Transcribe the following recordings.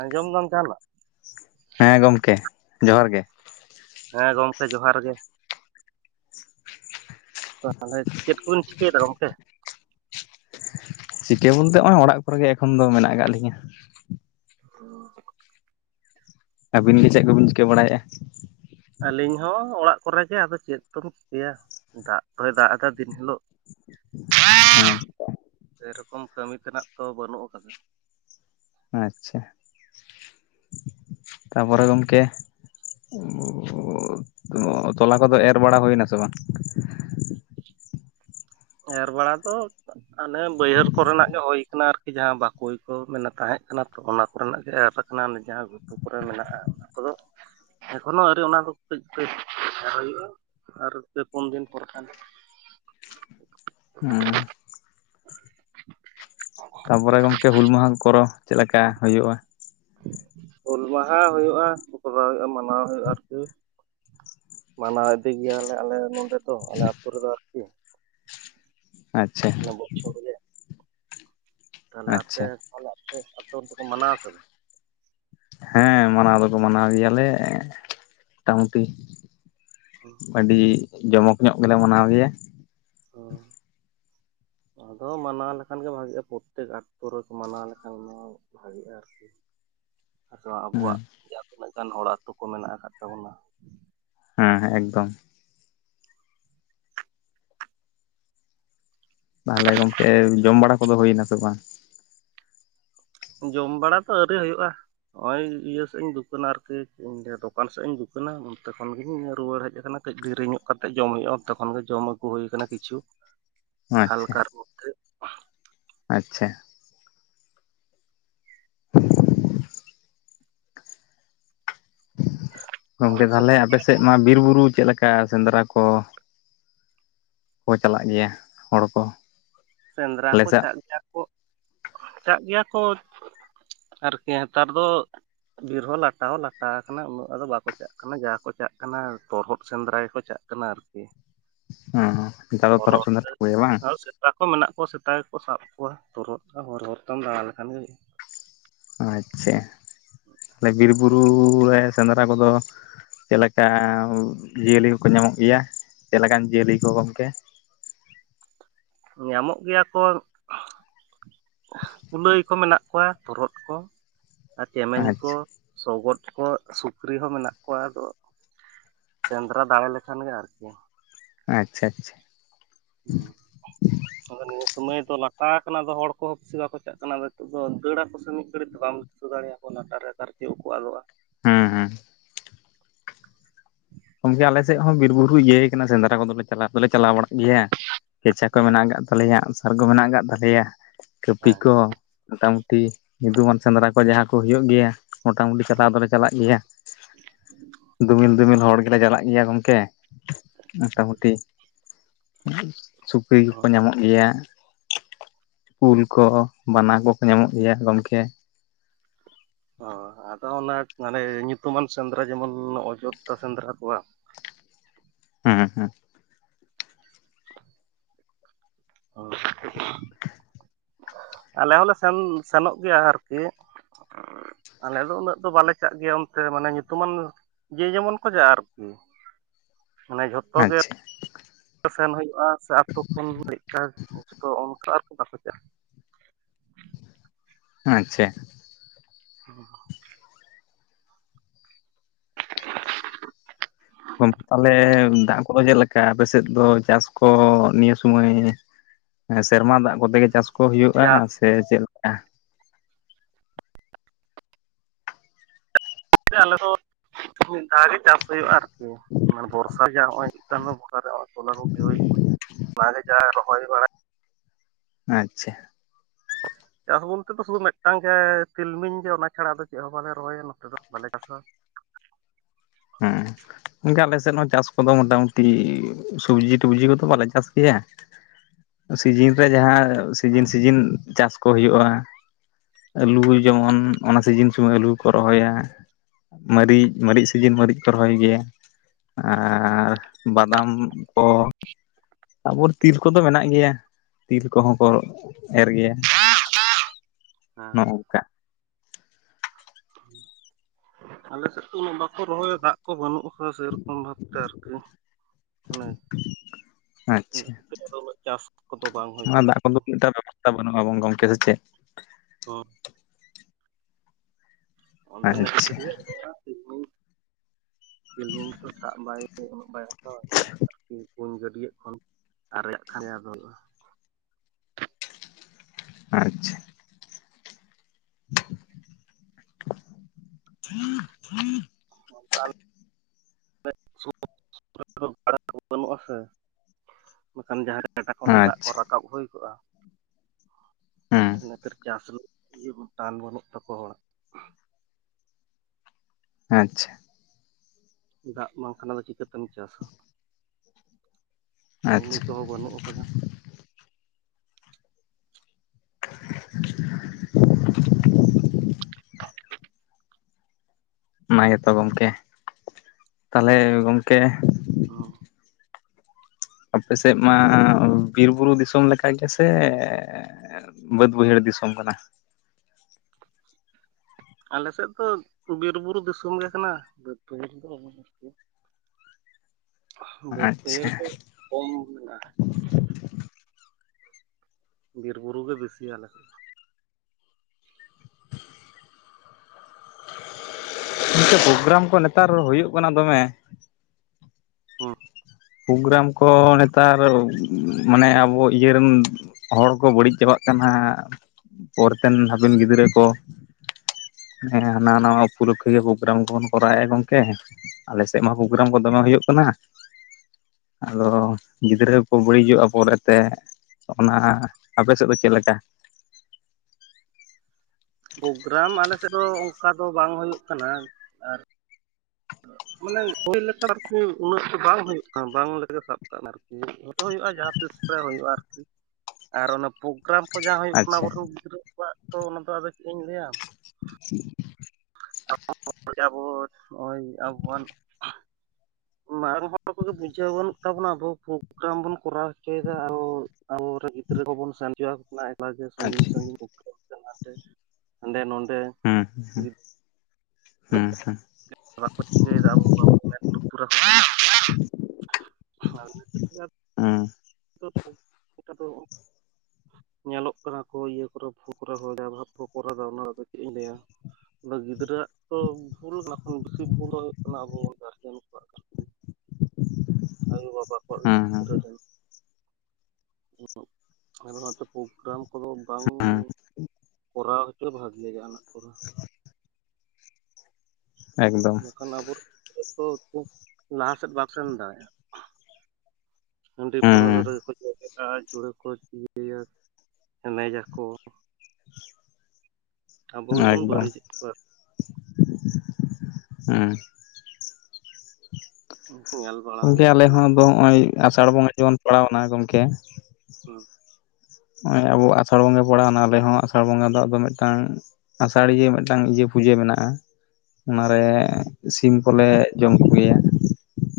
ᱟᱸᱡᱚᱢ ᱫᱟᱢ ᱡᱟᱦᱟᱱᱟᱜ ᱦᱮᱸ ᱜᱚᱢᱠᱮ ᱡᱚᱦᱟᱨ ᱜᱮ ᱦᱮᱸ ᱜᱚᱢᱠᱮ ᱡᱚᱦᱟᱨ ᱜᱮ, ᱛᱟᱦᱚᱞᱮ ᱪᱮᱫ? ᱠᱚᱵᱤᱱ ᱪᱤᱠᱟᱹᱭᱮᱫᱟ ᱜᱚᱢᱠᱮ ᱾ ᱪᱤᱠᱟᱹ ᱵᱚᱞᱛᱮ, ᱱᱚᱜ-ᱚᱭ ᱚᱲᱟᱜ ᱠᱚᱨᱮ ᱜᱮ ᱮᱠᱷᱚᱱ ᱫᱚ ᱢᱮᱱᱟᱜ ᱟᱠᱟᱫ ᱞᱤᱧᱟᱹ ᱾ [inaudible] ᱟᱹᱵᱤᱱ ᱜᱮ ᱪᱮᱫ ᱠᱚᱵᱤᱱ ᱪᱤᱠᱟᱹ ᱵᱟᱲᱟᱭᱮᱜᱼᱟ? ᱟᱹᱞᱤᱧ ᱦᱚᱸ ᱚᱲᱟᱜ ᱠᱚᱨᱮ ᱜᱮ, ᱟᱫᱚ ᱪᱮᱫ ᱠᱚᱢ ᱪᱤᱠᱟᱹᱭᱟ, ᱫᱟᱜ ᱛᱚᱭ ᱫᱟᱜ ᱮᱫᱟ ᱫᱤᱱ ᱦᱤᱞᱚᱜ ᱾ [inaudible] ᱦᱮᱸ, ᱥᱮ ᱨᱚᱠᱚᱢ, ᱠᱟᱹᱢᱤ ᱛᱮᱱᱟᱜ ᱛᱚ ᱵᱟᱹᱱᱩᱜ ᱟᱠᱟᱫᱼᱟ ᱾ ᱟᱪᱪᱷᱟ, ᱛᱟᱯᱚᱨᱮ ᱜᱚᱝᱠᱮ ᱚᱻᱻ ᱛᱚᱞᱟ ᱠᱚᱫᱚ ᱮᱨ ᱵᱟᱲᱟ ᱦᱩᱭ ᱮᱱᱟ ᱥᱮ ᱵᱟᱝ? ᱮᱨ ᱵᱟᱲᱟ ᱫᱚ ᱚᱱᱮ, ᱵᱟᱹᱭᱦᱟᱹᱲ ᱠᱚᱨᱮᱱᱟᱜ ᱜᱮ ᱦᱩᱭ ᱠᱟᱱᱟ ᱾ ᱡᱟᱦᱟᱸ ᱵᱟᱠᱚᱭ ᱠᱚ ᱢᱮᱱᱟᱜ ᱛᱟᱦᱮᱸᱫ ᱠᱟᱱᱟ ᱛᱚ ᱚᱱᱟ ᱠᱚᱨᱮᱱᱟᱜ ᱜᱮ ᱮᱨ ᱟᱠᱟᱱᱟ ᱡᱟᱦᱟᱸ ᱜᱷᱩᱴᱩ ᱠᱚᱨᱮ ᱢᱮᱱᱟᱜᱼᱟ ᱾ ᱠᱚ ᱫᱚᱜ ᱮᱠᱷᱚᱱᱳ ᱟᱹᱣᱨᱤ, ᱚᱱᱟ ᱫᱚ ᱠᱟᱹᱡ ᱠᱟᱹᱡ ᱮᱨ ᱦᱩᱭᱩᱜᱼᱟ, ᱟᱨ ᱯᱮ ᱯᱩᱱ ᱫᱤᱱ ᱯᱚᱨ ᱠᱷᱟᱱ ᱜᱮ ᱾ ᱦᱩᱸᱻ, ᱛᱟᱯᱚᱨᱮ ᱜᱚᱢᱠᱮ ᱦᱩᱞ ᱢᱟᱦᱟ ᱠᱚᱨᱚ ᱪᱮᱫ ᱞᱮᱠᱟ ᱦᱩᱭᱩᱜᱼᱟ? ᱦᱩᱞ ᱢᱟᱦᱟ ᱦᱩᱭᱩᱜᱼᱟ, [unintelligible] ᱠᱚᱨᱟᱣ ᱦᱩᱭᱩᱜᱼᱟ ᱢᱟᱱᱟᱣ ᱦᱩᱭᱩᱜᱼᱟ ᱟᱨᱠᱤ ᱢᱟᱱᱟᱣ ᱤᱫᱤ ᱜᱮᱭᱟᱞᱮ, ᱟᱞᱮ ᱱᱚᱸᱰᱮ ᱫᱚ, ᱟᱞᱮ ᱟᱹᱛᱩ ᱨᱮᱫᱚ ᱟᱨᱠᱤ ᱟᱪᱪᱷᱟ ᱟᱞᱮ ᱵᱚᱜᱪᱷᱚᱫᱽ [unintelligible] ᱜᱮ ᱾ ᱛᱟᱦᱚᱞᱮ ᱟᱪᱪᱷᱟ ᱟᱯᱮ, ᱛᱟᱦᱚᱞᱮ ᱟᱯᱮ ᱟᱹᱛᱩ ᱨᱮ ᱫᱚ ᱠᱚ, ᱢᱟᱱᱟᱣᱟ ᱥᱮ ᱵᱟᱝ? ᱦᱮᱸ ᱢᱟᱱᱟᱣ ᱫᱚᱠᱚ, ᱢᱟᱱᱟᱣ ᱜᱮᱭᱟᱞᱮ, ᱢᱚᱴᱟᱢᱩᱴᱤ ᱾ ᱦᱮᱸ [inaudible] ᱟᱹᱰᱤ ᱡᱚᱢᱚᱠ ᱧᱚᱜ ᱜᱮᱞᱮ ᱢᱟᱱᱟᱣ ᱜᱮᱭᱟ [unintelligible] [inaudible] ᱟᱫᱚ ᱢᱟᱱᱟᱣ ᱞᱮᱠᱷᱟᱱ ᱜᱮ ᱵᱷᱟᱜᱤᱜᱼᱟ ᱾ ᱯᱨᱚᱛᱛᱮᱠ ᱟᱛᱳ ᱨᱮᱠᱚ ᱢᱟᱱᱟᱣ ᱞᱮᱠᱷᱟᱱ, ᱱᱟᱣᱟ ᱾ ᱵᱷᱟᱜᱤᱜᱼᱟ ᱾ ᱟᱨᱠᱤ [unintelligible] ᱟᱫᱚ ᱦᱮᱸ ᱟᱵᱚᱣᱟᱜ ᱡᱟᱦᱟᱸ ᱛᱤᱱᱟᱹᱜ ᱜᱟᱱ ᱦᱚᱲ ᱟᱹᱛᱩ ᱠᱚ ᱢᱮᱱᱟᱜ ᱟᱠᱟᱫ ᱛᱟᱵᱚᱱᱟᱼᱼ ᱦᱮᱸ ᱮᱠᱫᱚᱢ ᱛᱟᱦᱚᱞᱮ ᱜᱚᱝᱠᱮ ᱡᱚᱢ ᱵᱟᱲᱟ ᱠᱚᱫᱚ ᱦᱩᱭᱱᱟ ᱥᱮ ᱵᱟᱝ? ᱡᱚᱢ ᱵᱟᱲᱟ ᱛᱚ ᱟᱹᱣᱨᱤ ᱦᱩᱭᱩᱜᱼᱟ᱾ ᱱᱚᱜᱼᱚᱭ ᱤᱭᱟᱹ ᱥᱮᱫ ᱤᱧ ᱫᱩᱠᱟᱹᱱᱟ ᱟᱨᱠᱤ ᱤᱧ ᱫᱚᱠᱟᱱ ᱥᱮᱫ ᱤᱧ ᱫᱩᱠᱟᱹᱱᱟ ᱚᱱᱛᱮ ᱠᱷᱚᱱᱜᱤᱧ ᱨᱩᱣᱟᱹᱲ ᱦᱮᱡ ᱟᱠᱟᱱᱟ ᱠᱟᱹᱡ ᱰᱮᱨᱤ ᱧᱚᱜ ᱠᱟᱛᱮᱫ ᱡᱚᱢ ᱦᱩᱭᱩᱜᱼᱟ ᱚᱱᱛᱮᱠᱷᱚᱱ ᱜᱮ ᱡᱚᱢ ᱟᱹᱜᱩ ᱦᱩᱭ ᱟᱠᱟᱱᱟ ᱠᱤᱪᱷᱩ, [unintelligible] ᱦᱟᱞᱠᱟᱨ ᱢᱚᱫᱽᱫᱷᱮ ᱟᱪᱪᱷᱟ [unintelligible] ᱜᱚᱢᱠᱮ ᱛᱟᱦᱞᱮ ᱟᱯᱮ ᱥᱮᱫ ᱢᱟ ᱵᱤᱨᱼᱵᱩᱨᱩ ᱪᱮᱫ ᱞᱮᱠᱟ ᱥᱮᱸᱫᱽᱨᱟ ᱠᱚ? ᱠᱚ ᱪᱟᱞᱟᱜ ᱜᱮᱭᱟ ᱦᱚᱲ ᱠᱚ? ᱥᱮᱸᱫᱽᱨᱟ ᱟᱞᱮ ᱠᱚ ᱥᱮᱫ ᱪᱟᱜ ᱜᱮᱭᱟ ᱠᱚ ᱪᱟᱜ ᱜᱮᱭᱟ ᱠᱚ ᱟᱨᱠᱤ ᱱᱮᱛᱟᱨ ᱫᱚ ᱵᱤᱨ ᱦᱚᱸ ᱞᱟᱴᱟ ᱦᱚᱸ ᱞᱟᱴᱟ ᱟᱠᱟᱱᱟ ᱩᱱᱟᱹᱜ ᱟᱫᱚ ᱵᱟᱠᱚ ᱪᱟᱜ ᱠᱟᱱᱟ ᱡᱟ ᱠᱚ ᱪᱟᱜ ᱠᱟᱱᱟ ᱛᱚᱨᱦᱚᱫ ᱥᱮᱸᱫᱽᱨᱟ ᱜᱮᱠᱚ ᱪᱟᱜ ᱠᱟᱱᱟ᱾ ᱠᱟᱱᱟ ᱟᱨᱠᱤ ᱦᱩᱸ ᱦᱩᱸ ᱱᱮᱛᱟᱨ ᱫᱚ ᱛᱚᱨᱚᱫ ᱛᱚᱨᱦᱚᱫ ᱠᱚ [unintelligible] ᱜᱮᱭᱟ ᱵᱟᱝ ᱟᱨ ᱥᱮᱛᱟ ᱠᱚ ᱢᱮᱱᱟᱜ ᱠᱚᱣᱟ ᱥᱮᱛᱟ ᱜᱮᱠᱚ ᱥᱟᱵ ᱠᱚᱣᱟ ᱛᱚᱨᱚᱫ ᱦᱚᱨ ᱦᱚᱨᱛᱮᱢ ᱫᱟᱬᱟ ᱞᱮᱠᱷᱟᱱ ᱜᱮ ᱦᱩᱭᱩᱜᱼᱟ᱾ ᱟᱪᱪᱷᱟ ᱛᱟᱦᱚᱞᱮ ᱵᱤᱨ ᱵᱩᱨᱩ ᱨᱮ ᱥᱮᱸᱫᱽᱨᱟ ᱠᱚᱫᱚ ᱪᱮᱫᱞᱮᱠᱟ ᱡᱤᱭᱟᱹᱞᱤ ᱠᱚᱠᱚ ᱧᱟᱢᱚᱜ ᱜᱮᱭᱟ ᱪᱮᱫᱞᱮᱠᱟᱱ ᱡᱤᱭᱟᱹᱞᱤ ᱠᱚ ᱜᱚᱝᱠᱮ? ᱧᱟᱢᱚᱜ ᱜᱮᱭᱟ ᱠᱚ ᱠᱩᱞᱟᱹᱭ ᱠᱚ ᱢᱮᱱᱟᱜᱼ ᱠᱚᱣᱟ ᱛᱚᱨᱚᱫ ᱠᱚ ᱟᱨ ᱪᱮᱢᱮᱧ ᱠᱚ, ᱟᱪᱪᱷᱟ ᱥᱚᱜᱚᱫ ᱠᱚ ᱥᱩᱠᱨᱤ ᱦᱚᱸ ᱢᱮᱱᱟᱜ ᱠᱚᱣᱟ ᱟᱫᱚ ᱥᱮᱸᱫᱽᱨᱟ ᱫᱟᱲᱮ ᱞᱮᱠᱷᱟᱱ ᱜᱮ ᱟᱨᱠᱤ, ᱟᱪᱪᱷᱟ ᱟᱪᱪᱷᱟ [unintelligible] ᱟᱫᱚ ᱱᱤᱭᱟᱹ ᱥᱩᱚᱢᱚᱭ ᱫᱚ ᱞᱟᱴᱟ ᱟᱠᱟᱱᱟᱫᱚ ᱦᱚᱲ ᱠᱚᱦᱚᱸ ᱵᱤᱥᱤ ᱵᱟᱠᱚ ᱪᱟᱜ ᱠᱟᱱᱟ ᱱᱤᱛᱚᱜ ᱫᱚ ᱫᱟᱹᱲᱟᱠᱚ ᱥᱮ ᱢᱤᱫ ᱜᱷᱟᱹᱲᱤᱡ ᱫᱚ ᱵᱟᱢ ᱦᱟᱹᱥᱩ ᱫᱟᱲᱮᱭᱟᱠᱚ ᱴᱟᱨ ᱨᱮ ᱠᱟᱨᱠᱮ ᱩᱠᱩ ᱟᱫᱚᱜᱼᱟ ᱦᱮᱸ ᱦᱮᱸ [unintelligible] ᱜᱚᱢᱠᱮ ᱟᱞᱮᱥᱮᱜ ᱦᱚᱸ ᱵᱤᱨ ᱵᱩᱨᱩ ᱤᱭᱟᱹᱭ ᱠᱟᱱᱟ ᱥᱮᱸᱫᱽᱨᱟ ᱠᱚᱫᱚ ᱞᱮ ᱪᱟᱞᱟ ᱫᱚᱞᱮ ᱪᱟᱞᱟ ᱵᱟᱲᱟᱜᱼᱼ ᱜᱮᱭᱟ ᱠᱷᱮᱪᱟ ᱠᱚ ᱦᱮᱸ ᱢᱮᱱᱟᱜ ᱟᱠᱟᱜ ᱛᱟᱞᱮᱭᱟ ᱟᱜ ᱥᱟᱨ ᱠᱚ ᱢᱮᱱᱟᱜ ᱟᱠᱟᱜ ᱛᱟᱞᱮᱭᱟ ᱠᱟᱹᱯᱤ ᱦᱮᱸ ᱠᱚ, ᱢᱚᱴᱟᱢᱩᱴᱤ ᱧᱩᱛᱩᱢᱟᱱ ᱥᱮᱸᱫᱽᱨᱟ ᱠᱚ ᱡᱟᱦᱟᱸ ᱠᱚ ᱦᱳᱭᱳᱜ ᱜᱮᱭᱟ ᱢᱚᱴᱟᱢᱩᱴᱤ ᱪᱟᱞᱟᱣ ᱫᱚᱞᱮ ᱪᱟᱞᱟᱜ ᱜᱮᱭᱟ᱾ ᱫᱚᱢᱮᱞ ᱫᱚᱢᱮᱞ ᱦᱚᱲ ᱜᱮᱞᱮ ᱪᱟᱞᱟᱜ ᱜᱮᱭᱟ ᱜᱚᱝᱠᱮ᱾ ᱢᱳᱴᱟᱢᱩᱴᱤ ᱥᱩᱠᱨᱤ ᱠᱚᱠᱚ ᱦᱮᱸ ᱧᱟᱢᱚᱜ ᱜᱮᱭᱟ, ᱠᱩᱞ ᱠᱚ ᱵᱟᱱᱟ ᱠᱚᱠᱚ ᱧᱟᱢᱚᱜ ᱜᱮᱭᱟ ᱜᱚᱝᱠᱮ᱾ ᱚ ᱟᱫᱚ ᱚᱱᱟ ᱢᱟᱱᱮ ᱧᱩᱛᱩᱢᱟᱱ ᱥᱮᱸᱫᱽᱨᱟ ᱡᱮᱢᱚᱱ ᱚᱡᱳᱫᱽᱫᱷᱟ ᱥᱮᱸᱫᱽᱨᱟ ᱠᱚ ᱵᱟᱝ? ᱦᱩᱸ ᱦᱩᱸ [unintelligible] ᱟᱞᱮ ᱦᱚᱸᱞᱮ ᱥᱮᱱ ᱥᱮᱱᱚᱜ ᱜᱮᱭᱟ ᱟᱨᱠᱤᱼ ᱟᱞᱮ ᱫᱚ ᱩᱱᱟᱹᱜ ᱫᱚ ᱵᱟᱞᱮ ᱪᱟᱜ ᱜᱮᱭᱟ ᱚᱱᱛᱮ ᱢᱟᱱᱮ ᱧᱩᱛᱩᱢᱟᱱ ᱡᱮ ᱡᱮᱢᱚᱱ ᱪᱟᱜ-ᱟ ᱟᱨᱠᱤ ᱢᱟᱱᱮ ᱡᱷᱚᱛᱚ ᱜᱮ ᱟᱪᱪᱷᱟ ᱥᱮᱱ ᱦᱳᱭᱳᱜᱼᱟ, ᱥᱮ ᱟᱹᱛᱩᱳ ᱢᱤᱫᱴᱟᱝ ᱚᱠᱛᱚ ᱚᱱᱠᱟᱜᱼᱟ ᱠᱚ ᱵᱟᱠᱚ ᱪᱟᱜᱼᱟ᱾ ᱟᱪᱪᱷᱟ [unintelligible] ᱜᱚᱢᱠᱮ ᱛᱟᱦᱚᱞᱮ ᱫᱟᱜ ᱠᱚᱫᱚ ᱪᱮᱫ ᱞᱮᱠᱟ ᱟᱯᱮᱥᱮᱫ ᱫᱚ ᱪᱟᱥ ᱠᱚ ᱱᱤᱭᱟᱹ ᱥᱩᱢᱚᱭᱼᱼ ᱥᱮᱨᱢᱟ ᱫᱟᱜ ᱠᱚᱛᱮ ᱜᱮ ᱪᱟᱥ ᱠᱚ ᱦᱩᱭᱩᱜᱼᱟ ᱪᱟᱥ ᱥᱮ ᱪᱮᱫᱼ ᱟᱞᱮ ᱫᱚ ᱢᱤᱫ ᱫᱷᱟᱣ ᱜᱮ ᱪᱟᱥ ᱦᱳᱭᱳᱜᱼᱟ ᱟᱨᱠᱤ ᱢᱟᱱᱮ ᱵᱚᱨᱥᱟ ᱡᱟ ᱦᱚᱜᱼᱚᱭ ᱦᱤᱡᱩᱜ ᱠᱟᱱ ᱫᱚ ᱵᱚᱨᱥᱟ ᱨᱮ ᱛᱚᱱᱟ ᱠᱚ ᱜᱮ ᱦᱩᱭ ‌ᱠᱚᱣᱟ ᱚᱱᱟ ᱜᱮ ᱡᱟᱦᱟ ᱨᱚᱦᱚᱭ ᱵᱟᱲᱟ ᱟᱪᱪᱷᱟ᱾ ᱪᱟᱥ ᱵᱚᱞᱛᱮ ᱫᱚ ᱥᱩᱫᱷᱩ ᱢᱮᱫᱴᱟᱝ ᱜᱮ ᱛᱤᱞᱢᱤᱧ ᱜᱮ ᱚᱱᱟ ᱪᱷᱟᱲᱟ ᱫᱚ ᱪᱮᱫ ᱦᱚᱸ ᱵᱟᱞᱮ ᱨᱚᱦᱚᱭᱟ ᱱᱚᱛᱮ ᱫᱚ ᱵᱟᱞᱮ ᱪᱟᱥᱟ᱾ ᱦᱩᱸ ᱜᱚᱝᱠᱮ ᱟᱞᱮ ᱥᱮᱫ ᱦᱚᱸ ᱪᱟᱥ ᱠᱚᱫᱚ ᱢᱚᱴᱟᱢᱩᱴᱤ ᱥᱚᱵᱡᱤ ᱴᱚᱵᱡᱤ ᱠᱚᱫᱚ ᱵᱟᱞᱮ ᱪᱟᱥ ᱜᱮᱭᱟ᱾ ᱥᱤᱡᱤᱱ ᱨᱮ ᱡᱟᱦᱟᱸ ᱥᱤᱡᱤᱱ ᱦᱮᱸ ᱥᱤᱡᱤᱱ ᱪᱟᱥ ᱠᱚ ᱦᱳᱭᱳᱜ-ᱟ᱾ ᱟᱹᱞᱩ ᱡᱮᱢᱚᱱ ᱚᱱᱟ ᱥᱤᱡᱤᱱ ᱥᱩᱢᱚᱭ ᱟᱹᱞᱩᱠᱚ ᱨᱚᱦᱚᱭᱟ ᱢᱟᱹᱨᱤᱜ ᱢᱟᱹᱨᱤᱪ ᱥᱤᱡᱤᱱ ᱢᱟᱹᱨᱤᱡ ᱠᱚ ᱨᱚᱦᱚᱭ ᱜᱮᱭᱟ ᱟᱨ ᱵᱟᱫᱟᱢ ᱠᱚ᱾ ᱟᱵᱚᱨ ᱛᱤᱞ ᱠᱚᱫᱚ ᱢᱮᱱᱟᱜ ᱜᱮᱭᱟ ᱛᱤᱞ ᱠᱚᱦᱚᱸ ᱠᱚ ᱮᱨ ᱜᱮᱭᱟ᱾ [inaudible] ᱦᱮᱸ ᱱᱚᱜ-ᱚ ᱱᱚᱝᱠᱟ᱾ ᱟᱞᱮ ᱥᱮᱫ ᱫᱚ ᱩᱱᱟᱹᱜ ᱵᱟᱠᱚ ᱨᱚᱦᱚᱭᱟ ᱫᱟᱜ ᱠᱚ ᱵᱟᱹᱱᱩᱜ ᱠᱟ ᱥᱮᱨᱚᱠᱚᱢ ᱵᱷᱟᱵᱛᱮ ᱟᱨᱠᱤ ᱢᱟᱱᱮ ᱚᱱᱟ ᱟᱪᱪᱷᱟ ᱠᱷᱟᱹᱛᱤᱨ ᱟᱫᱚ ᱩᱱᱟᱹᱜ ᱪᱟᱥ ᱠᱚᱫᱚ ᱵᱟᱝ ᱦᱳᱭᱳᱜ-ᱟ ᱟᱨᱠᱤ᱾ ᱛᱟ ᱵᱟᱹᱱᱩᱜᱼᱟ ᱜᱚᱢ ᱜᱚᱢᱠᱮ ᱥᱮ ᱪᱮᱫ? ᱚ ᱚᱸᱰᱮ ᱤᱱᱟᱹ ᱟᱪᱪᱷᱟ ᱠᱷᱟᱹᱛᱤᱨ ᱜᱮ ᱵᱟᱹᱱᱩᱜ-ᱟ᱾ [unintelligible] ᱛᱚ ᱥᱟᱜ ᱵᱟᱭ ᱩᱱᱟᱹᱜ ᱵᱟᱭ ᱦᱟᱛᱟᱣᱟ ᱟᱨᱠᱤᱼᱼ ᱠᱩᱧ ᱜᱟᱹᱰᱭᱟᱹᱜ ᱠᱷᱚᱱ ᱟᱨᱮᱭᱟᱜ ᱠᱷᱟᱱ ᱜᱮ ᱟᱫᱚ ᱦᱩᱭᱩᱜ-ᱟ᱾ ᱟᱪᱪᱷᱟ [inaudible] [unintelligible] ᱵᱟᱹᱱᱩᱜ-ᱟ ᱥᱮ᱾ ᱢᱟᱠᱷᱟᱱ ᱡᱟᱦᱟᱨᱮ ᱮᱴᱟ ᱠᱷᱚᱱ ᱫᱟᱜ ᱠᱚ ᱟᱪᱪᱷᱟ ᱨᱟᱠᱟᱵ ᱦᱩᱭ ᱠᱚᱜ-ᱟ ᱦᱩᱸ ᱚᱱᱟᱹᱛᱤᱨ ᱪᱟᱥ ᱤᱭᱟᱹ ᱵᱟᱹᱱᱩᱜ ᱴᱟᱱ ᱵᱟᱹᱱᱩᱜ ᱛᱟᱠᱚᱣᱟ ᱦᱚᱲᱟᱜ᱾ ᱟᱪᱪᱷᱟ᱾ ᱫᱟᱜ ᱵᱟᱝᱠᱷᱟᱱ ᱟᱫᱚ ᱪᱤᱠᱟᱹᱛᱮᱢ ᱪᱟᱥᱟ᱾ ᱢᱤᱱᱤ ᱟᱪᱪᱷᱟ ᱠᱚᱦᱚᱸ ᱵᱟᱹᱱᱩᱜ ᱠᱟᱫᱟ᱾ ᱚᱱᱟ ᱜᱮᱛᱚ ᱜᱚᱝᱠᱮ ᱛᱟᱦᱚᱞᱮ ᱜᱚᱝᱠᱮ ᱚ ᱟᱯᱮ ᱥᱮᱫ ᱢᱟ ᱵᱤᱨ ᱵᱩᱨᱩ ᱫᱤᱥᱚᱢ ᱞᱮᱠᱟ ᱜᱮ ᱥᱮ ᱵᱟᱹᱫ ᱵᱟᱹᱭᱦᱟᱹᱲ ᱫᱤᱥᱚᱢ ᱠᱟᱱᱟ? ᱟᱞᱮᱥᱮᱫ ᱫᱚ ᱵᱤᱨ ᱵᱩᱨᱩ ᱫᱤᱥᱚᱢ ᱜᱮ ᱠᱟᱱᱟ᱾ ᱵᱟᱹᱫᱽ ᱟᱪᱪᱷᱟ ᱵᱟᱹᱭᱦᱟᱲ ᱫᱚ ᱠᱚᱢ ᱢᱮᱱᱟᱜ-ᱟ᱾ ᱵᱤᱨ ᱵᱩᱨᱩ ᱜᱮ ᱵᱮᱥᱤᱭᱟ ᱟᱞᱮ ᱥᱮᱫ ᱫᱚ᱾ ᱜᱚᱝᱠᱮ ᱯᱨᱳᱜᱨᱟᱢ ᱠᱚ ᱱᱮᱛᱟᱨ ᱦᱩᱭᱩᱜ ᱠᱟᱱᱟ ᱫᱚᱢᱮ ᱦᱩ ᱯᱨᱳᱜᱨᱟᱢ ᱠᱚ ᱱᱮᱛᱟᱨ ᱢᱟᱱᱮ ᱟᱵᱚ ᱤᱭᱹᱨᱮᱱ ᱦᱚᱲ ᱠᱚ ᱵᱟᱹᱲᱤᱡ ᱪᱟᱵᱟᱜ ᱠᱟᱱᱟ ᱯᱚᱨᱮᱛᱮᱱ ᱦᱟᱯᱮᱱ ᱜᱤᱫᱽᱨᱟᱹ ᱠᱚ᱾ ᱦᱮ ᱦᱟᱱᱟ ᱱᱟᱣᱟ ᱩᱯᱚᱞᱚᱠᱠᱷᱮ ᱜᱮ ᱯᱨᱳᱜᱨᱟᱢ ᱠᱚᱵᱚᱱ ᱠᱚᱨᱟᱣᱮᱜ-ᱟ ᱜᱚᱝᱠᱮ ᱟᱞᱮᱥᱮᱫ ᱢᱟ ᱯᱨᱳᱜᱨᱟᱢ ᱠᱚ ᱫᱚᱢᱮ ᱦᱩᱭᱩᱜ ᱠᱟᱱᱟ᱾ ᱟᱫᱚ ᱜᱤᱫᱽᱨᱟᱹ ᱠᱚ ᱵᱟᱹᱲᱤᱡᱚᱜ-ᱟ ᱯᱚᱨᱮᱛᱮ ᱚᱱᱟ ᱟᱯᱮ ᱥᱮᱫ ᱫᱚ ᱪᱮᱫ ᱞᱮᱠᱟ? ᱯᱨᱳᱜᱨᱟᱢ ᱟᱞᱮᱥᱮᱫ ᱫᱚ ᱚᱱᱠᱟ ᱫᱚ ᱵᱟᱝ ᱦᱩᱭᱩᱜ ᱠᱟᱱᱟ ᱟᱨ ᱢᱟᱱᱮ ᱳᱭ ᱞᱮᱠᱟ ᱟᱨᱠᱤ ᱩᱱᱟᱹᱜ ᱫᱚ ᱵᱟᱝ ᱦᱩᱭᱩᱜ ᱠᱟᱱᱟ ᱵᱟᱝ ᱞᱮᱠᱟ ᱜᱮ ᱥᱟᱵ ᱠᱟᱜ ᱢᱮ ᱟᱨᱠᱤ᱾ ᱦᱩᱭᱩᱜ ᱫᱚ ᱦᱩᱭᱩᱜ-ᱟ ᱡᱟᱦᱟᱸ ᱛᱤᱥ ᱠᱚᱨᱮ ᱦᱩᱭᱩᱜ-ᱟ ᱟᱨᱠᱤ ᱟᱨ ᱚᱱᱟ ᱯᱨᱳᱜᱨᱟᱢ ᱠᱚ ᱡᱟᱦᱟᱸ ᱦᱩᱭᱩᱜ ᱠᱟᱱᱟ ᱟᱪᱪᱷᱟ ᱟᱵᱚᱨᱮᱱ ᱜᱤᱫᱽᱨᱟᱹ ᱠᱚᱣᱟᱜ ᱛᱚ ᱚᱱᱟᱫᱚ ᱟᱫᱚ ᱪᱮᱫ ᱤᱧ ᱞᱟᱹᱭᱟ᱾ [inaudible] ᱟᱵᱚᱣᱟᱜ ᱵᱟᱝ ᱦᱚᱸᱛᱚ ᱟᱵᱚᱜᱮ ᱵᱩᱡᱷᱟᱹᱣ ᱵᱟᱱᱩᱜ ᱛᱟᱵᱚᱱᱟ ᱟᱵᱚ ᱯᱨᱳᱜᱨᱟᱢ ᱵᱚᱱ ᱠᱚᱨᱟᱣ ᱦᱚᱪᱚᱭᱮᱫᱟ ᱟᱵᱚᱮᱱ ᱜᱤᱫᱽᱨᱟᱹ ᱠᱚᱵᱚᱱ ᱥᱮᱱ ᱦᱚᱪᱚᱣᱟᱠᱚ ᱮᱠᱞᱟ ᱮᱠᱞᱟ ᱜᱮ ᱥᱟᱺᱜᱤᱧ ᱟᱪᱪᱷᱟ ᱥᱟᱺᱜᱤᱧ [unintelligible] ᱦᱟᱸᱰᱮ ᱱᱚᱰᱮ ᱦᱩᱸ ᱦᱩ ᱦᱩ ᱜᱤᱫᱽ ᱦᱩᱸ, ᱦᱩ ᱵᱟᱠᱚ ᱪᱤᱠᱟᱹᱭᱮᱫᱟ ᱟᱵᱚ ᱵᱟᱵᱚᱱ ᱢᱮᱫ ᱞᱩᱨᱟᱹ [inaudible] ᱦᱩᱸ [unintelligible] ᱧᱮᱞᱚᱜ ᱠᱟᱱᱟ ᱠᱚ ᱤᱭᱟᱹ ᱠᱚᱨᱮ ᱯᱷᱩ ᱠᱚᱨᱮ ᱡᱟᱸᱦᱟ ᱵᱷᱟᱯ ᱠᱚ ᱠᱚᱨᱟᱣ ᱫᱟ ᱚᱱᱟᱨᱮᱫᱚ ᱪᱮᱫ ᱤᱧ ᱞᱟᱹᱭᱟ? ᱟᱫᱚ ᱜᱤᱫᱽᱨᱟᱹᱜ ᱛᱚ ᱵᱷᱩᱞ ᱠᱟᱱᱟ ᱵᱮᱥᱤ ᱵᱷᱩᱞ ᱫᱚ ᱦᱩᱭᱩᱜ ᱠᱟᱱᱟ ᱟᱵᱚ ᱜᱟᱨᱡᱮᱱ ᱠᱚᱣᱟᱜ ᱟᱨᱠᱤ [inaudible] [unintelligible] ᱦᱩᱸ ᱜᱤᱫᱽᱨᱟᱹ ᱨᱤᱱ ᱩᱱᱟᱹᱜ ᱡᱷᱟᱢᱮᱞᱟ [unintelligible] ᱜᱨᱟᱢ ᱠᱚᱫᱚ ᱵᱟᱝ ᱠᱚᱨᱟᱣ ᱦᱚᱪᱚ ᱵᱷᱟᱜᱮᱭᱟ ᱡᱟᱦᱟᱱᱟᱜ ᱠᱚᱨᱮ ᱮᱠᱫᱚᱢ ᱵᱟᱠᱷᱟᱱ ᱟᱵᱚᱨᱮᱱ ᱜᱤᱫᱽᱨᱟᱹ ᱠᱚ ᱫᱚ ᱞᱟᱦᱟ ᱥᱮᱫ ᱵᱟᱠᱚ ᱥᱮᱱ ᱫᱟᱲᱮᱭᱟᱜᱼᱟ᱾ ᱦᱟᱺᱰᱤ ᱦᱩᱸ ᱯᱟᱹᱣᱨᱟᱹ ᱨᱮᱜᱮ ᱠᱚ ᱡᱚᱵᱮᱜ ᱠᱟᱜᱼᱟ ᱡᱩᱲᱮ ᱠᱚ ᱤᱭᱟᱹᱭᱟ ᱮᱱᱮᱡᱟᱠᱚ ᱟᱵᱚ ᱜᱮᱵᱚᱱ ᱮᱠᱫᱚᱢ ᱵᱟᱹᱲᱤᱡᱮᱜ ᱠᱚᱣᱟ ᱟᱨ ᱦᱮᱸ [unintelligible] ᱜᱚᱝᱠᱮ ᱟᱞᱮ ᱠᱟᱱᱟ ᱦᱚᱸ ᱛᱚ ᱟᱫᱚ ᱱᱚᱜᱼᱚᱭ ᱟᱥᱟᱲ ᱵᱚᱸᱜᱟ ᱡᱮᱢᱚᱱ ᱯᱟᱲᱟᱣᱱᱟ ᱜᱚᱝᱠᱮ ᱦᱩᱸ ᱱᱚᱜᱼᱚᱭ ᱟᱵᱚ ᱟᱥᱟᱲ ᱵᱚᱸᱜᱟ ᱯᱟᱲᱟᱣᱮᱱᱟ ᱟᱞᱮ ᱦᱚᱸ ᱟᱥᱟᱲ ᱵᱚᱸᱜᱟ ᱫᱚ ᱟᱫᱚ ᱢᱤᱫᱴᱟᱝ ᱟᱥᱟᱲᱤᱭᱟᱹ ᱢᱤᱫᱴᱟᱝ ᱤᱭᱟᱹ ᱯᱩᱡᱟᱹ ᱢᱮᱱᱟᱜᱼᱟ ᱚᱱᱟᱨᱮ ᱦᱩᱸ ᱥᱤᱢ ᱠᱚᱞᱮ ᱡᱚᱢ ᱠᱚᱜᱮᱭᱟ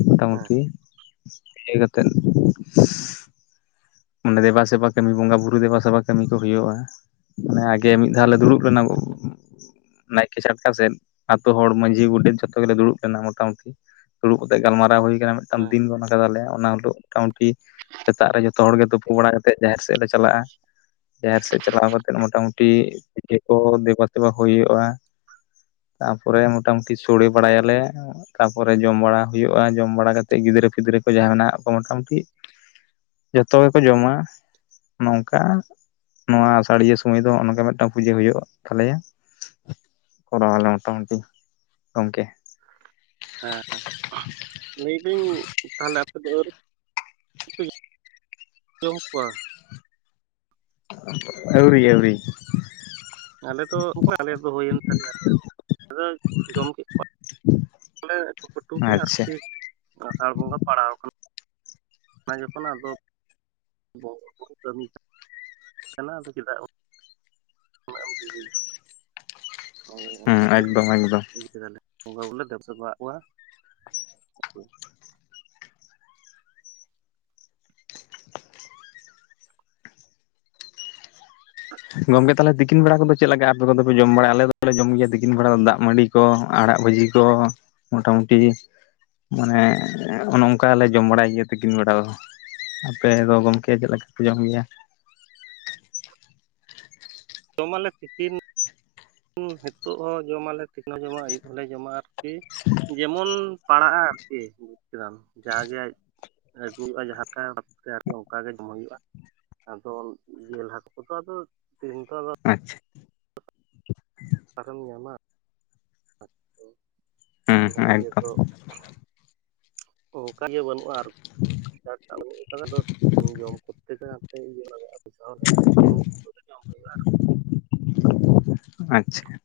ᱢᱚᱴᱟ ᱦᱮᱸ ᱢᱩᱴᱤ ᱤᱭᱟᱹ ᱠᱟᱛᱮᱫ ᱚᱱᱰᱮ ᱫᱮᱵᱟᱼ ᱥᱮᱵᱟ ᱠᱟᱢᱤ ᱵᱚᱸᱜᱟ ᱵᱩᱨᱩ ᱫᱮᱵᱟ ᱥᱮᱵᱟ ᱠᱟᱹᱢᱤ ᱠᱚ ᱦᱩᱭᱩᱜᱼᱟ᱾ ᱢᱟᱱᱮ ᱟᱜᱮ ᱢᱤᱫ ᱫᱷᱟᱣ ᱞᱮ ᱫᱩᱲᱩᱵ ᱞᱮᱱᱟ ᱱᱟᱭᱠᱮ ᱪᱷᱟᱴᱠᱟ ᱥᱮᱫ ᱟᱛᱳ ᱦᱚᱲ ᱢᱟᱺᱡᱷᱤ ᱜᱚᱰᱮᱛ ᱡᱷᱚᱛᱚ ᱜᱮᱞᱮ ᱫᱩᱲᱩᱵ ᱞᱮᱱᱟ ᱢᱚᱴᱟ ᱢᱩᱴᱤ ᱫᱩᱲᱩᱵ ᱠᱟᱛᱮᱜ ᱜᱟᱞᱢᱟᱨᱟᱣ ᱦᱩᱭ ᱠᱟᱱᱟ ᱢᱤᱫᱴᱟᱝ ᱦᱮᱸ ᱫᱤᱱ ᱜᱚᱱ ᱠᱟᱫᱟᱞᱮ ᱚᱱᱟ ᱦᱚᱞᱳᱜ ᱢᱚᱴᱟ ᱢᱩᱴᱤ ᱥᱮᱛᱟᱜ ᱨᱮ ᱡᱚ ᱡᱚᱛᱚ ᱦᱚᱲ ᱜᱮ ᱛᱩᱯᱩ ᱵᱟᱲᱟ ᱠᱟᱛᱮᱫ ᱡᱟᱦᱮᱨ ᱥᱮᱫ ᱞᱮ ᱪᱟᱞᱟᱜᱼᱟ᱾ ᱡᱟᱦᱮᱨ ᱥᱮᱫ ᱪᱟᱞᱟᱣ ᱠᱟᱛᱮᱜ ᱢᱚᱴᱟ ᱢᱩᱴᱤ ᱫᱮ ᱠᱚ ᱫᱮᱵᱟ ᱥᱮᱵᱟ ᱦᱳᱭᱩᱜᱼᱟ᱾ ᱛᱟᱯᱚᱨᱮ ᱢᱚᱴᱟ ᱢᱩᱴᱤ ᱥᱚᱲᱮ ᱵᱟᱲᱟᱭᱟᱞᱮ ᱛᱟᱯᱚᱨᱮ ᱡᱚᱢ ᱵᱟᱲᱟ ᱦᱩᱭᱩᱜᱼᱟ ᱡᱚᱢ ᱵᱟᱲᱟ ᱠᱟᱛᱮᱜ ᱜᱤᱫᱽᱨᱟᱹ ᱯᱤᱫᱽᱨᱟᱹ ᱠᱚ ᱡᱟᱦᱟᱸᱱᱟᱜ ᱠᱚ ᱢᱚᱴᱟ ᱢᱩᱴᱤ ᱡᱚᱛᱚ ᱜᱮᱠᱚ ᱡᱚᱢᱟ ᱱᱚᱝᱠᱟ ᱱᱚᱣᱟ ᱥᱟᱲᱤᱭᱟᱹ ᱥᱩᱢᱟᱹᱭ ᱫᱚ ᱱᱚᱜ ᱱᱚᱝᱠᱟ ᱢᱤᱫᱴᱟᱝ ᱯᱩᱡᱟᱹ ᱦᱩᱭᱩᱜ ᱛᱟᱞᱮᱭᱟ᱾ ᱠᱚᱨᱟᱣᱟᱞᱮ ᱢᱚᱴᱟ ᱢᱩᱴᱤ ᱜᱚᱝᱠᱮ ᱦᱮᱸ ᱞᱟᱹᱭᱫᱟᱹᱧ ᱛᱟᱦᱚᱞᱮ ᱟᱯᱮᱫᱚ ᱟᱣᱨᱤ ᱯᱮ ᱡᱚᱢ ᱠᱚᱣᱟ ᱟᱹᱣᱨᱤ ᱟᱹᱣᱨᱤ ᱟᱞᱮ ᱫᱚ [unintelligible] ᱟᱞᱮ ᱫᱚ ᱦᱩᱭᱮᱱ ᱛᱟᱞᱮᱭᱟ ᱡᱚᱢ ᱠᱮᱫ ᱠᱚᱣᱟ [inaudible] ᱥᱚᱲᱮ ᱟᱹᱴᱩᱼᱯᱟᱹᱴᱩ ᱜᱮ ᱟᱪᱪᱷᱟ ᱟᱨᱠᱤ ᱟᱥᱟᱲ ᱵᱚᱸᱜᱟ ᱯᱟᱲᱟᱣ ᱟᱠᱟᱱ ᱚᱱᱟ ᱡᱚᱠᱷᱚᱱ ᱟᱫᱚ ᱵᱚᱸᱜᱟ ᱵᱩᱨᱩ ᱠᱟᱹᱢᱤ ᱠᱟᱱ ᱠᱟᱱᱟ ᱟᱫᱚ ᱪᱮᱫᱟᱜ ᱩᱱᱟᱹᱜ ᱮᱢ ᱰᱤᱨᱤᱭᱟ᱾ ᱦᱳᱭ ᱚᱱᱟ ᱦᱮᱸ ᱠᱷᱟᱹᱛᱤᱨ ᱮᱠᱫᱚᱢ ᱮᱠᱫᱚᱢ [unintelligible] ᱵᱚᱸᱜᱟ ᱵᱩᱨᱩ ᱞᱮ ᱫᱮᱵᱟ ᱥᱮᱵᱟ ᱦᱟᱸᱜ ᱠᱚᱣᱟ᱾ ᱜᱚᱝᱠᱮ ᱛᱟᱞᱦᱮ ᱛᱤᱠᱤᱱ ᱵᱮᱲᱟ ᱠᱚᱫᱚ ᱪᱮᱫ ᱞᱮᱠᱟ ᱟᱯᱮ ᱠᱚᱫᱚᱯᱮ ᱡᱚᱢ ᱵᱟᱲᱟᱭᱟ ᱟᱞᱮ ᱫᱚᱞᱮ ᱡᱚᱢ ᱜᱮᱭᱟ ᱛᱤᱠᱤᱱ ᱵᱮᱲᱟ ᱫᱚ ᱫᱟᱜᱽ ᱢᱟᱹᱰᱤ ᱠᱚ ᱟᱲᱟᱜ ᱵᱷᱟᱹᱡᱤ ᱠᱚ ᱢᱚᱴᱟ ᱢᱩᱴᱤ ᱢᱟᱱᱮ ᱚᱱᱮ ᱚᱝᱠᱟ ᱞᱮ ᱡᱚᱢ ᱵᱟᱲᱟᱭ ᱜᱤᱭᱟᱹ ᱛᱤᱠᱤᱱ ᱵᱮᱲᱟ ᱫᱚ ᱟᱯᱮ ᱫᱚ ᱜᱚᱝᱠᱮ ᱪᱮᱫ ᱞᱮᱠᱟ ᱯᱮ ᱡᱚᱢ ᱜᱮᱭᱟ? ᱡᱚᱢᱟᱞᱮ ᱛᱤᱠᱤᱱ ᱦᱤᱛᱚᱜ ᱦᱚᱸ ᱡᱚᱢᱟᱞᱮ ᱛᱤᱠᱤᱱ ᱦᱚᱸ ᱡᱚᱢᱟ ᱟᱹᱭᱩᱵᱽ ᱦᱚᱸᱞᱮ ᱡᱚᱢᱟ ᱟᱨᱠᱤ ᱡᱮᱢᱚᱱ ᱯᱟᱲᱟᱜᱼᱟ ᱟᱨᱠᱤ ᱵᱩᱡᱽ ᱠᱮᱫᱟᱢ ᱡᱟᱜᱮ ᱟᱹᱜᱩᱭ ᱦᱩᱭᱩᱜᱼᱟ ᱡᱟᱦᱟᱸ ᱞᱮᱠᱟ ᱵᱷᱟᱯ ᱛᱮ ᱟᱨᱠᱤ ᱚᱱᱠᱟ ᱜᱮ ᱡᱚᱢ ᱦᱩᱭᱩᱜᱼᱟ᱾ ᱟᱫᱚ ᱡᱤᱞ ᱦᱟᱹᱠᱩ ᱠᱚᱫᱚ ᱟᱫᱚ ᱫᱤᱱ ᱠᱚᱫᱚ ᱟᱪᱪᱷᱟ ᱚᱠᱟᱨᱮᱢ ᱧᱟᱢᱟ᱾ ᱦᱮᱸ ᱚᱱᱟ ᱦᱮᱸ ᱤᱭᱟᱹ ᱮᱠᱫᱚᱢ ᱫᱚ ᱚᱱᱠᱟᱜᱮ ᱵᱟᱹᱱᱩᱜᱼᱟ ᱟᱨᱠᱤ, [inaudible] ᱡᱚᱢ ᱠᱚᱨᱛᱮ ᱫᱚ ᱱᱚᱛᱮ ᱤᱭᱟᱹ [inaudible] ᱟᱪᱪᱷᱟ᱾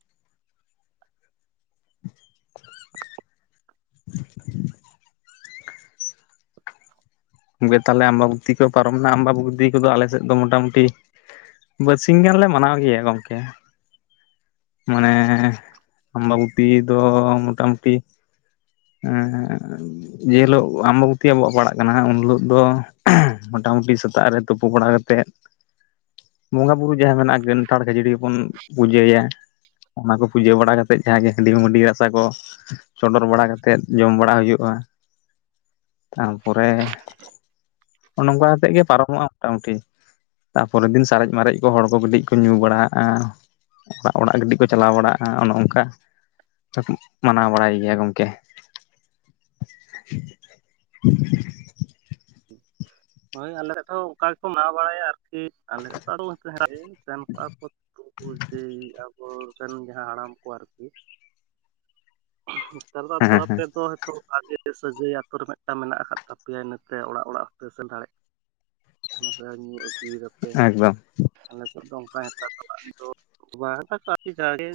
ᱜᱮ ᱛᱟᱦᱚᱞᱮ ᱟᱢᱵᱟ ᱵᱩᱛᱛᱤ ᱠᱚ ᱯᱟᱨᱚᱢᱮᱱᱟ ᱟᱢᱵᱟᱵᱛᱤ ᱠᱚᱫᱚ ᱟᱞᱮᱥᱮᱫ ᱫᱚ ᱢᱚᱴᱟᱢᱩᱴᱤ ᱵᱟᱨᱥᱤᱧ ᱜᱟᱱᱞᱮ ᱢᱟᱱᱟᱣ ᱜᱮᱭᱟ ᱜᱚᱝᱠᱮ᱾ ᱢᱟᱱᱮ ᱟᱢᱵᱟᱵᱩᱛᱤ ᱫᱚ ᱢᱚᱴᱟ ᱢᱩᱩᱴᱤ ᱡᱮᱦᱤᱞᱳᱜ ᱟᱢᱵᱟᱠᱵᱚᱛᱤ ᱟᱵᱚᱣᱟᱜ ᱯᱟᱲᱟᱜ ᱠᱟᱱᱟ ᱩᱱ ᱦᱤᱞᱳᱜ ᱫᱚ ᱢᱚᱴᱟᱢᱩᱴᱤ ᱥᱮᱛᱟᱜ ᱨᱮ ᱛᱩᱯᱩ ᱵᱟᱲᱟ ᱠᱟᱛᱮᱫ, ᱵᱚᱸᱜᱟ ᱵᱩᱨᱩ ᱡᱟᱦᱟᱸ ᱢᱮᱱᱟᱜ ᱜᱟᱱᱴᱷᱟᱲ ᱠᱷᱟᱹᱡᱟᱹᱲᱤ ᱵᱚᱱ ᱯᱩᱡᱟᱹᱭᱟ, ᱚᱱᱟ ᱠᱚ ᱯᱩᱡᱟᱹ ᱵᱟᱲᱟ ᱠᱟᱛᱮᱫ ᱡᱟᱦᱟᱸ ᱜᱮ ᱦᱟᱺᱰᱤ ᱦᱚᱸ ᱢᱟᱹᱰᱤ ᱨᱟᱥᱟ ᱠᱚ, ᱪᱚᱰᱚᱨ ᱵᱟᱲᱟ ᱠᱟᱛᱮᱫ ᱡᱚᱢ ᱵᱟᱲᱟ ᱦᱩᱭᱩᱜᱼᱟ, ᱛᱟᱨᱯᱚᱨᱮ ᱚᱱ ᱚᱝᱠᱟ ᱠᱟᱛᱮᱜ ᱜᱮ ᱯᱟᱨᱚᱢᱚᱜᱼᱟ ᱢᱚᱴᱟᱢᱩᱴᱤ, ᱛᱟᱨᱯᱚᱨᱮᱨ ᱫᱤᱱ ᱥᱟᱨᱮᱡ ᱢᱟᱨᱮᱡ ᱠᱚ ᱦᱚᱲ ᱠᱚ ᱠᱟᱹᱴᱤᱡ ᱠᱚ ᱧᱩ ᱵᱟᱲᱟᱜᱼᱟ᱾ ᱚᱲᱟᱜ ᱚᱲᱟᱜ ᱠᱟᱹᱴᱤᱡ ᱠᱚ ᱪᱟᱞᱟᱣ ᱵᱟᱲᱟᱜᱼᱟ ᱚᱱᱮ ᱚᱱᱠᱟ ᱠᱟᱹᱴᱤᱡ ᱢᱟᱱᱟᱣ ᱵᱟᱲᱟᱭ ᱜᱮᱭᱟ ᱜᱚᱝᱠᱮ᱾ ᱦᱳᱭ ᱟᱞᱮ ᱦᱚᱸ ᱚᱱᱠᱟ ᱜᱮᱠᱚ ᱢᱟᱱᱟᱣ ᱵᱟᱲᱟᱭᱟ ᱟᱨᱠᱤ, [inaudible] ᱟᱵᱚ ᱨᱮᱱ ᱡᱟᱦᱟᱸ ᱦᱟᱲᱟᱢ ᱠᱚ ᱟᱨᱠᱤ ᱱᱮᱛᱟᱨ ᱦᱮᱸ ᱫᱚ ᱦᱮᱸ ᱟᱯᱮ ᱫᱚ ᱦᱳᱭᱛᱚ ᱵᱷᱟᱜᱮ ᱥᱟᱹᱜᱟᱹᱭ ᱟᱛᱳ ᱨᱮ ᱢᱤᱫᱴᱟᱝ ᱢᱮᱱᱟᱜ ᱟᱠᱟᱫ ᱛᱟᱯᱮᱭᱟ ᱤᱱᱟᱹ ᱛᱮ ᱚᱲᱟᱜ ᱚᱲᱟᱜ ᱦᱚᱸᱯᱮ ᱥᱮᱱ ᱫᱟᱲᱮᱭᱟᱜ ᱠᱟᱱᱟ ᱥᱮ ᱧᱩ ᱟᱹᱜᱩᱭᱮᱫᱟᱯᱮ, ᱮᱠᱫᱚᱢ ᱟᱞᱮ ᱥᱮᱫ ᱚᱱᱠᱟ [inaudible] ᱡᱷᱟᱲᱮ